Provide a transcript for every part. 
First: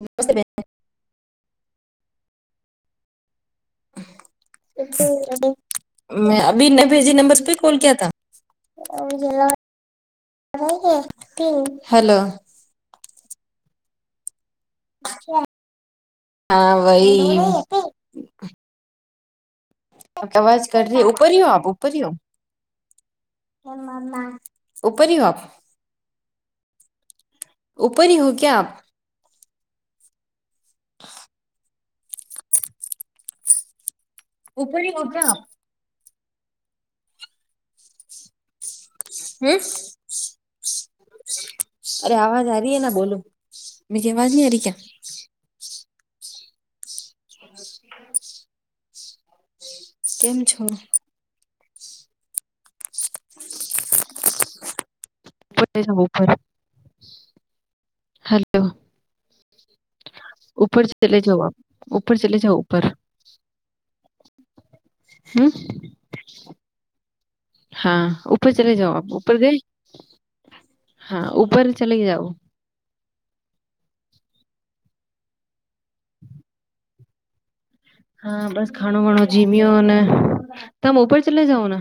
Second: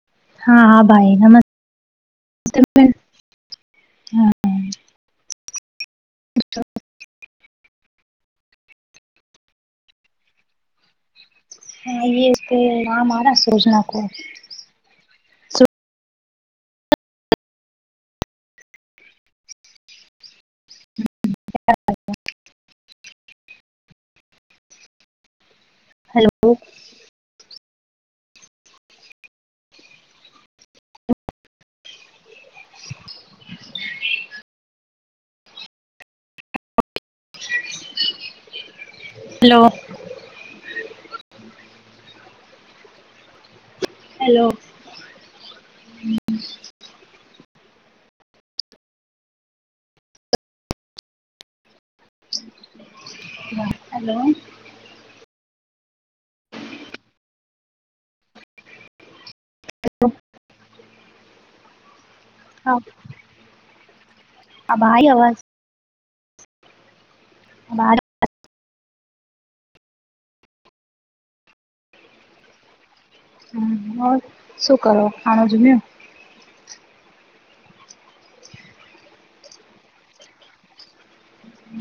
નમસ્તે. હા, હા, ભાઈ નમસ્તે. હા મે અભી ન ભેજી નંબર્સ પે [unintelligible] કોલ કે હતા. હા, એ નામ આના સોજના કો. હા, વહી. ક [unintelligible] [unintelligible] [unintelligible] [unintelligible] હાલો. [unintelligible] [unintelligible] [unintelligible] હમ હેલો બોલો [unintelligible] [unintelligible] [unintelligible] કેમ છો? [unintelligible] હલો. [unintelligible] હાલો. [unintelligible] હા [unintelligible] [unintelligible] આ બહાર હા. [unintelligible] હમ, શું કરો? [unintelligible] હા, બસ ખાણો વાણો જીમીયો ને તમે.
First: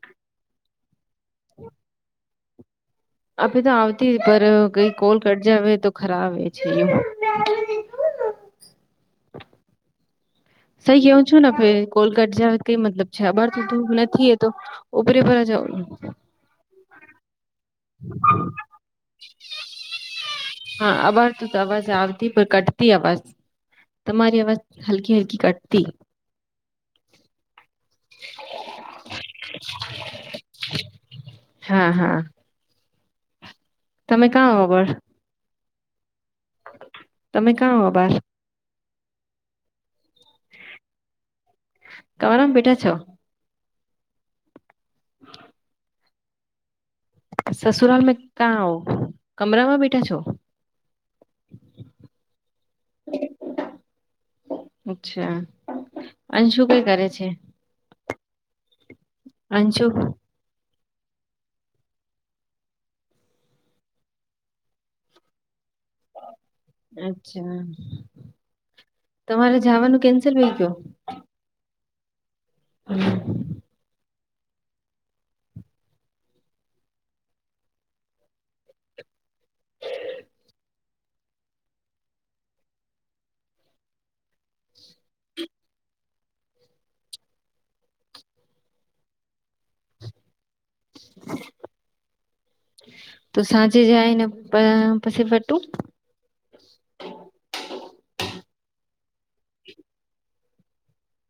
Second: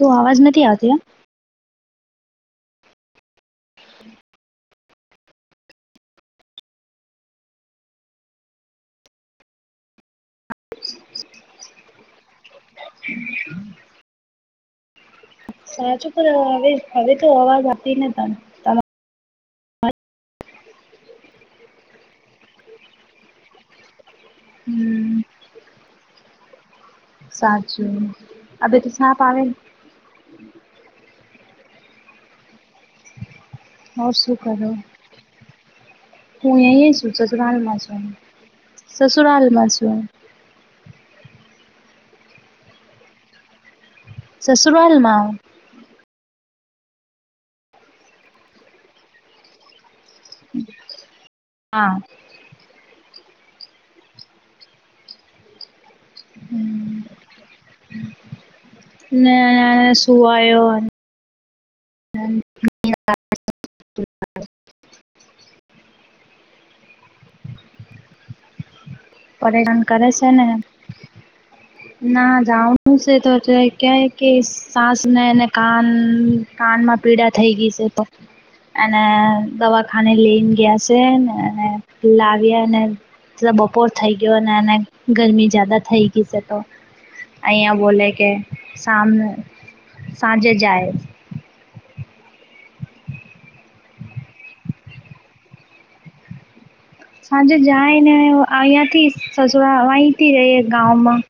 શું અવાજ નથી આવતો? એમ. [unintelligible] સઈ કેવું છું ને [unintelligible] [unintelligible] સાચું [unintelligible] હા, આવતી પણ કટતી અવાજ. [inaudible] તમારી અવાજ હલકી હમ હલકી કટતી. [inaudible] સાચું છે. હા હા. ને ઓર તમે શું કા આવો કરો પર હું એ છું તમે સસુરાલ કાં મા હો છું અબાર સસુરાલ માસું [unintelligible] બેઠા છો સસુરોલ માં સસુરાલ મે કાં [inaudible] કમરામાં બેઠા છો હા. [inaudible] અચ્છા અનશું ભાઈ હમ ઘરે છે. ને અંશુ આ સુુવાયો અચ્છા તમારે પરેશાન જાવાનું કરે છે કેન્સલ ને થઈ ગયો ના જાઉ છે તો ક્યા કે સાસને ને કાન કાનમાં પીડા થઈ ગઈ છે તો એને દવાખાને લઈને ગયા છેને અને લાવ્યાને તો બપોર થઈ ગયો અને અને ગરમી જાદા થઈ ગઈ છે તો અહીંયા બોલે કે શમુ સાંજે જાયે તો સાંજે જાયને પછી ફટું સાંજે જાય ને અહીંયાથી સસુરાલ અહીંથી જઈએ ગાવમાં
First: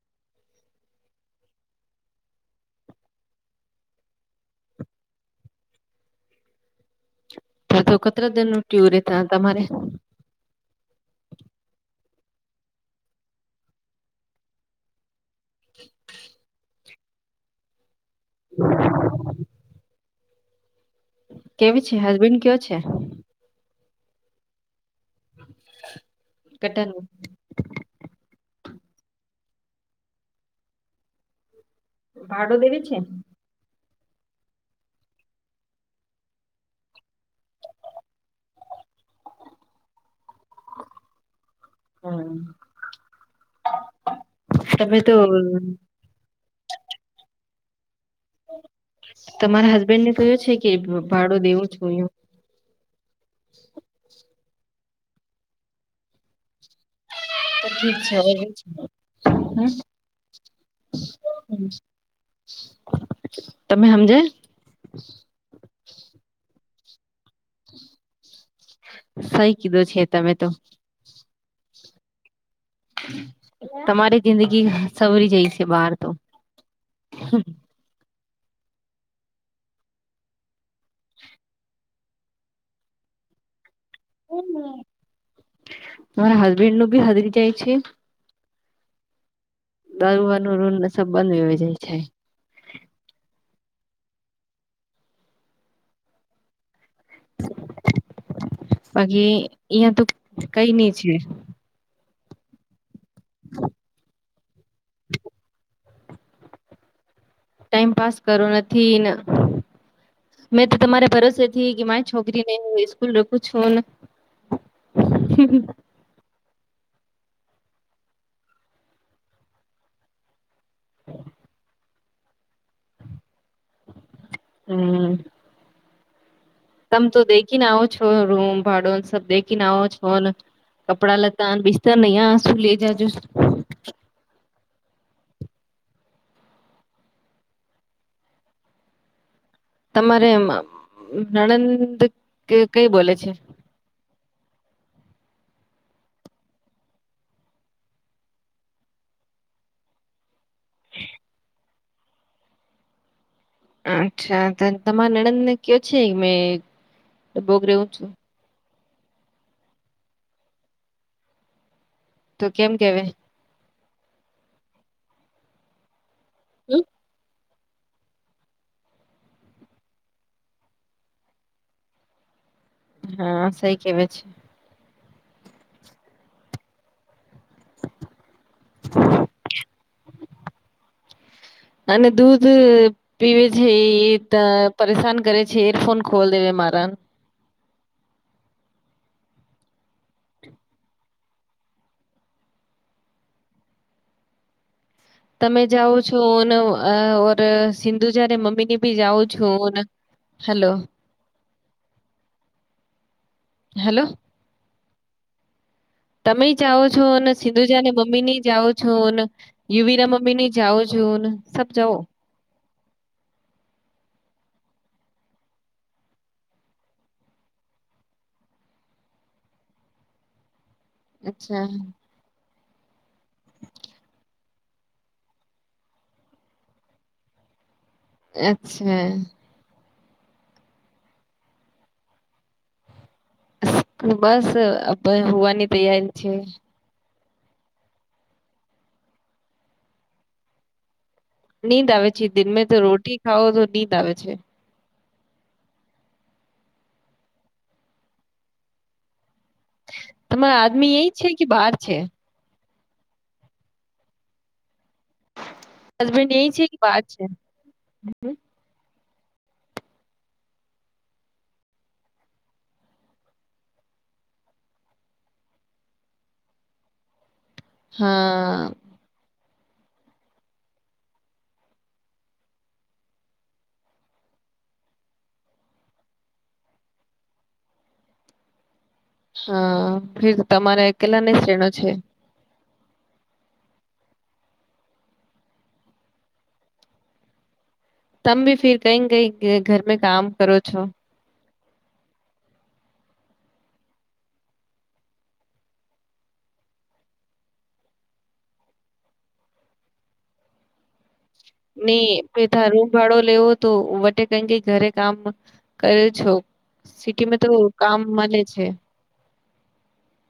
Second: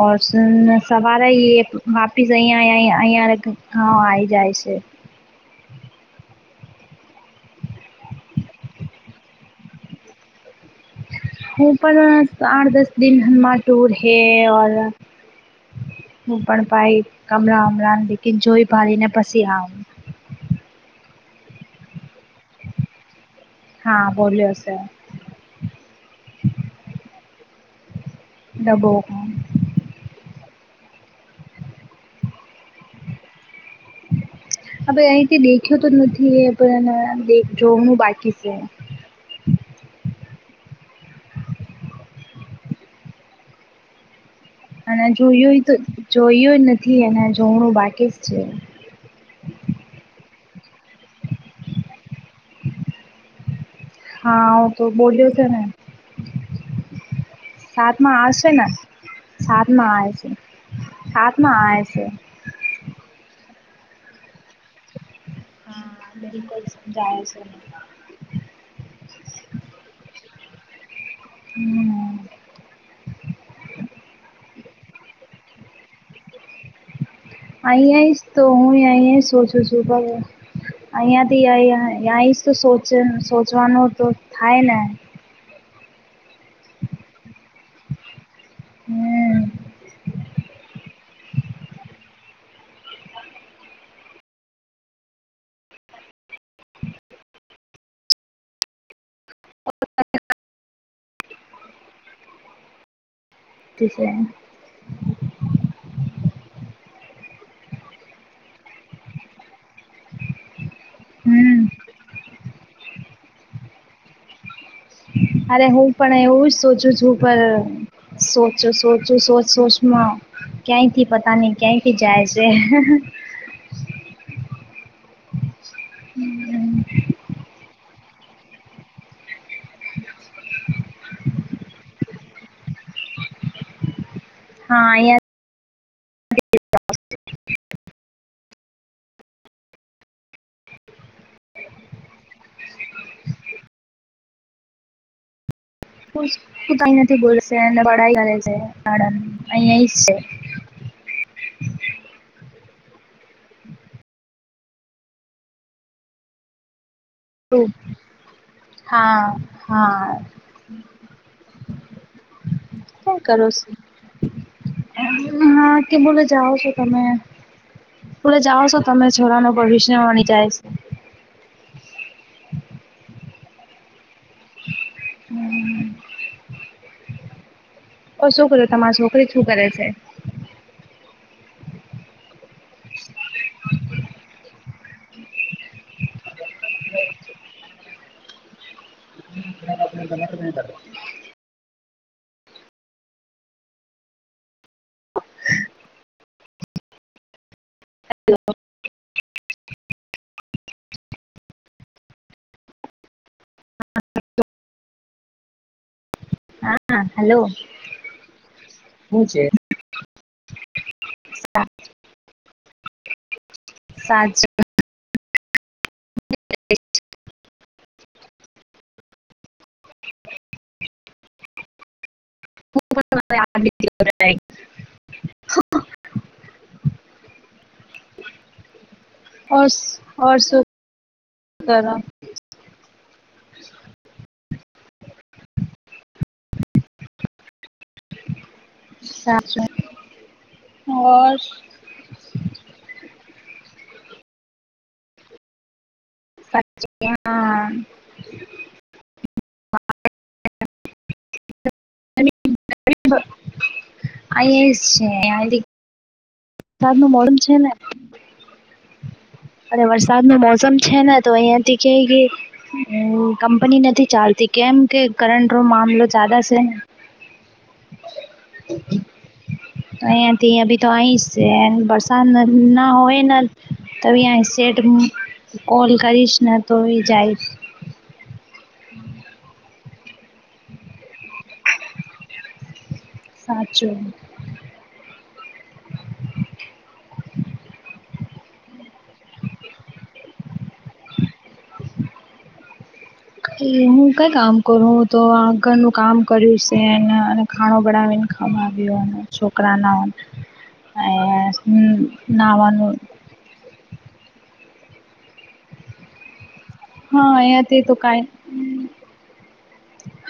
ઓડસન સવારે વાપી અહીંયા અહીંયા હા આઈ જાય છે. [unintelligible] ઉપર આઠ દસ દિન હર ટૂર હૈ હું પણ ભાઈ કમળ અમળને લેકીન જોઈ ભાલી ને પછી આવ કેવી છે હસબેન્ડ કયો છે હા બોલ્યો સર કેટનું ડબો ભાડો દેવી છે. હવે અહીથી દેખ્યો તો નથી એ પણ જોવાનું બાકી છે. હમ્મ. [inaudible] અને જોયું તો જોયયો જ નથી અને જોણું બાકી જ છે. તમારા હસબેન્ડ ને જોયો છે કે રૂપાડો દેવો છું હા તો બોલ્યો છે ને [inaudible] ઠીક છે સાતમાં આવશે ને સાત માં આવે છે સાત માં આવે છે. તમે હમજે હા બિલકુલ જાય છે. સહી કીધું છે તમે તો [inaudible] તમારી જિંદગી સવરી જાય છે બહાર તો હમ્મ. આઈ આઈ તો હું આઈ આ સોચુ છું હો અહિયાંથી અહીંયા સોચ સોચવાનું તો થાય ને મારા હસબેન્ડ નું બી હરી જાય છે. હમ્મ. દરવાર નુ રૂલને સબ બંધ હો જાય છે બાકી અહિયાં તો કઈ ની છે. [inaudible] તે છે. [inaudible] ટાઈમ પાસ કરો નથીન મે તમારે ભરોસેથી હમ કે મારી છોકરીને હમ્મ સ્કૂલ રખું છુંને અરે હું પણ એવું જ સોચું છું, પણ સોચું સોચું સોચ સોચમાં ક્યાંથી પતા નહી ક્યાંથી જાય છે. હમ્મ. તમે તો દેખી ના આવ છો રૂમ ભાડુંન સબ દેખી ન આવ છો ન. કપડા લતા અને બિસ્તર નહીયા શું લે જજો. હા અહ્યાથી [inaudible] તમારે નણંદ ક કઈ બોલે છે. કઈ નથી ભૂલ ને પડાઇ કરે છે નણંદ અહીયા જ છે. અચ્છા ત તમારે નણંદને કયો છે મે શું? હા-હા. તો કેમ કેવે. કરો છ હા કે બોલે જાઓ છો તમે. બોલે જાઓ છો તમે છોરાનું ભવિષ્ય વણી જાય છે. હા સઈ કેવે છે. હમ્મ. ઓર શું કરો તમારી છોકરી શું કરે છે. અને દૂધ પીવે છે એ ત પરેશાન કરે છે એયરફોન ખોલ દેવે મહારા. [inaudible] તમે જાઓ છો ને ઓર સિંધુ જારે મમ્મી ની બી જાઓ છોન. Hello hello. તમે જાઓ હા છો ને હલો સિંધુજાને મમ્મી ની જાઓ છો ન. હું છે યુવી ના મમ્મી ની જાઓ છોન સબ જાઓ. સાજ [inaudible] અચ્છા. [inaudible] અચ્છા. ઓરસ ઓરસ શું કરો. બસ અબે હુંવાની તૈયારી છે. સાજ ઓર. નીંદ આવે છે દિનમે તો રોટી ખાઓ તો નીંદ આવે છે. સાચું કિયાન. તમાર આદમી અઈ છે કે બહાર છે. અએજ છે. હસબેન્ડ એ છે કે વરસાદનું બાર છે. મોસમ અને વરસાદ નો મોસમ છે ને તો અહિયાંથી કે ઘે હમ્મ કંપની નથી ચાલતી કેમ કે કરંટ રો મામલો ચાલે છે. હા. અહીયાથી અભી તો આઈ સે વરસાદ ન ના હોય ન તો અયા સેટ કોલ કરીશ ને તો એ જાય. હા ફિર તમારે અકેલા ને જ રેનો છે. સાચું. તમ ભી ફીર કઇ કઈ ઘ ઘરમે કામ કરો છો. એ હું કઈ કામ કરું હું તો ઘરનું કામ કર્યું છેન અ ખાણો બનાવીને ખામાંવ્યો અને છોકરાના ને પેધા નાવાનું રૂમવાળો લેવો તો વટે કઈ કઈ ઘરે કામ કરે છો. હા સિટીમાં તો અહીંયાથી કામ કાંઈ મલે છે.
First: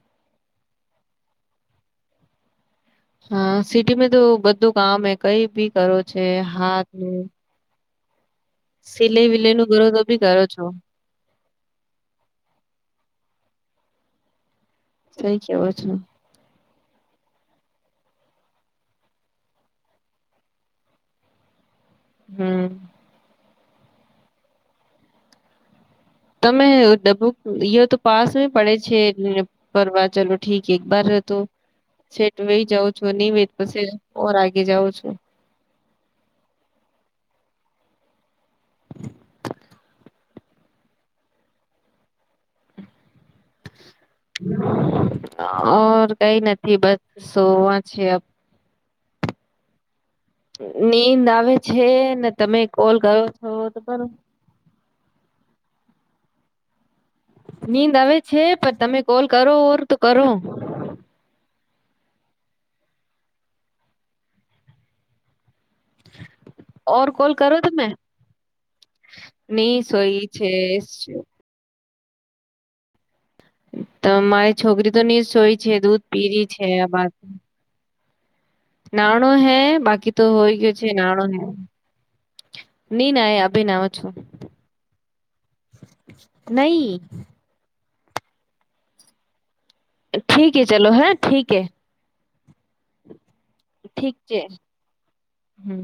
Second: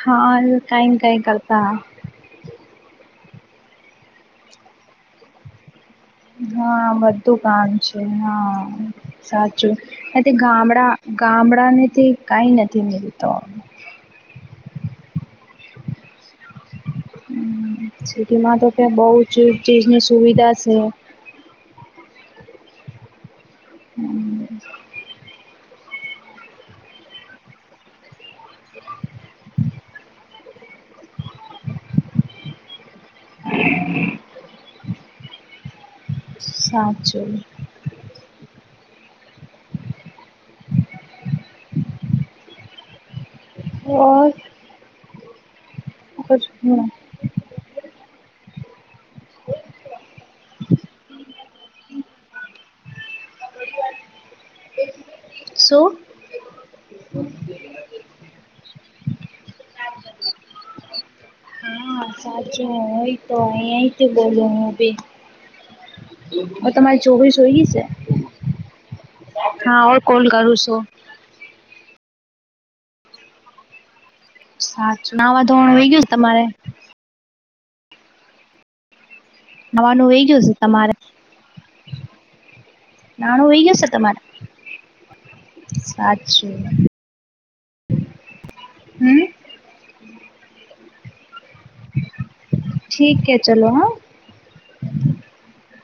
હા કાઈ ન કાઈ કરતા હા સિટીમાં તો બધું કામ હ કઈ ભી કરો છે હાથ હા નું બધું કામ છે હા સિલાઈ વિલાઈ નું સાચું કરો તો બી અતે કરો છો ગામડા ગામડા નીથી કાઈ નથી મેંલતો થઈ કેવો છો. સિટીમાં તો તે બહુજ ચીજની સુવિધા છે. હમ્મ હમ્મ તમે ડબો તો [unintelligible] પાસ પડે છે પરવા ચલો ઠીક એકબાર તો સેટ વહી જાવ છો નિવેત પછી ઓર આગે જાઉ છુ. સાચો ઓર ઓર કઈ નથી બસ સોવા છે. નીંદ આવે છે ને તમે કોલ કરો છો, તો કરો એ શું નીંદ આવે છે પણ તમે કોલ કરો ઓર તો કરો હા સાચૂ હોય તો અઇયાથી બોલો હું ભી હ તમારી ઓર કોલ છોકરી કરો જોઈ છે. તમે ની હા ઓર સોઈ કોલ છે કરુ છુ. તો મારી છોકરી તો સાચું ની નાવા સોય છે ધોવાનું વહી ગયું દૂધ તમારે પીરી છે અમાર નાણો હે નાવાનું બાકી તો વહી ગયું હોય ગ્યો છે, તમારે નાણો હે ની ના એ નાણું હોય અભી નાવ ગશે છું તમારા સાચી નહી હમ ઠીક હ ચલો હે ઠીકે ઠીક હે ચલો હા. ઠીક છે હમ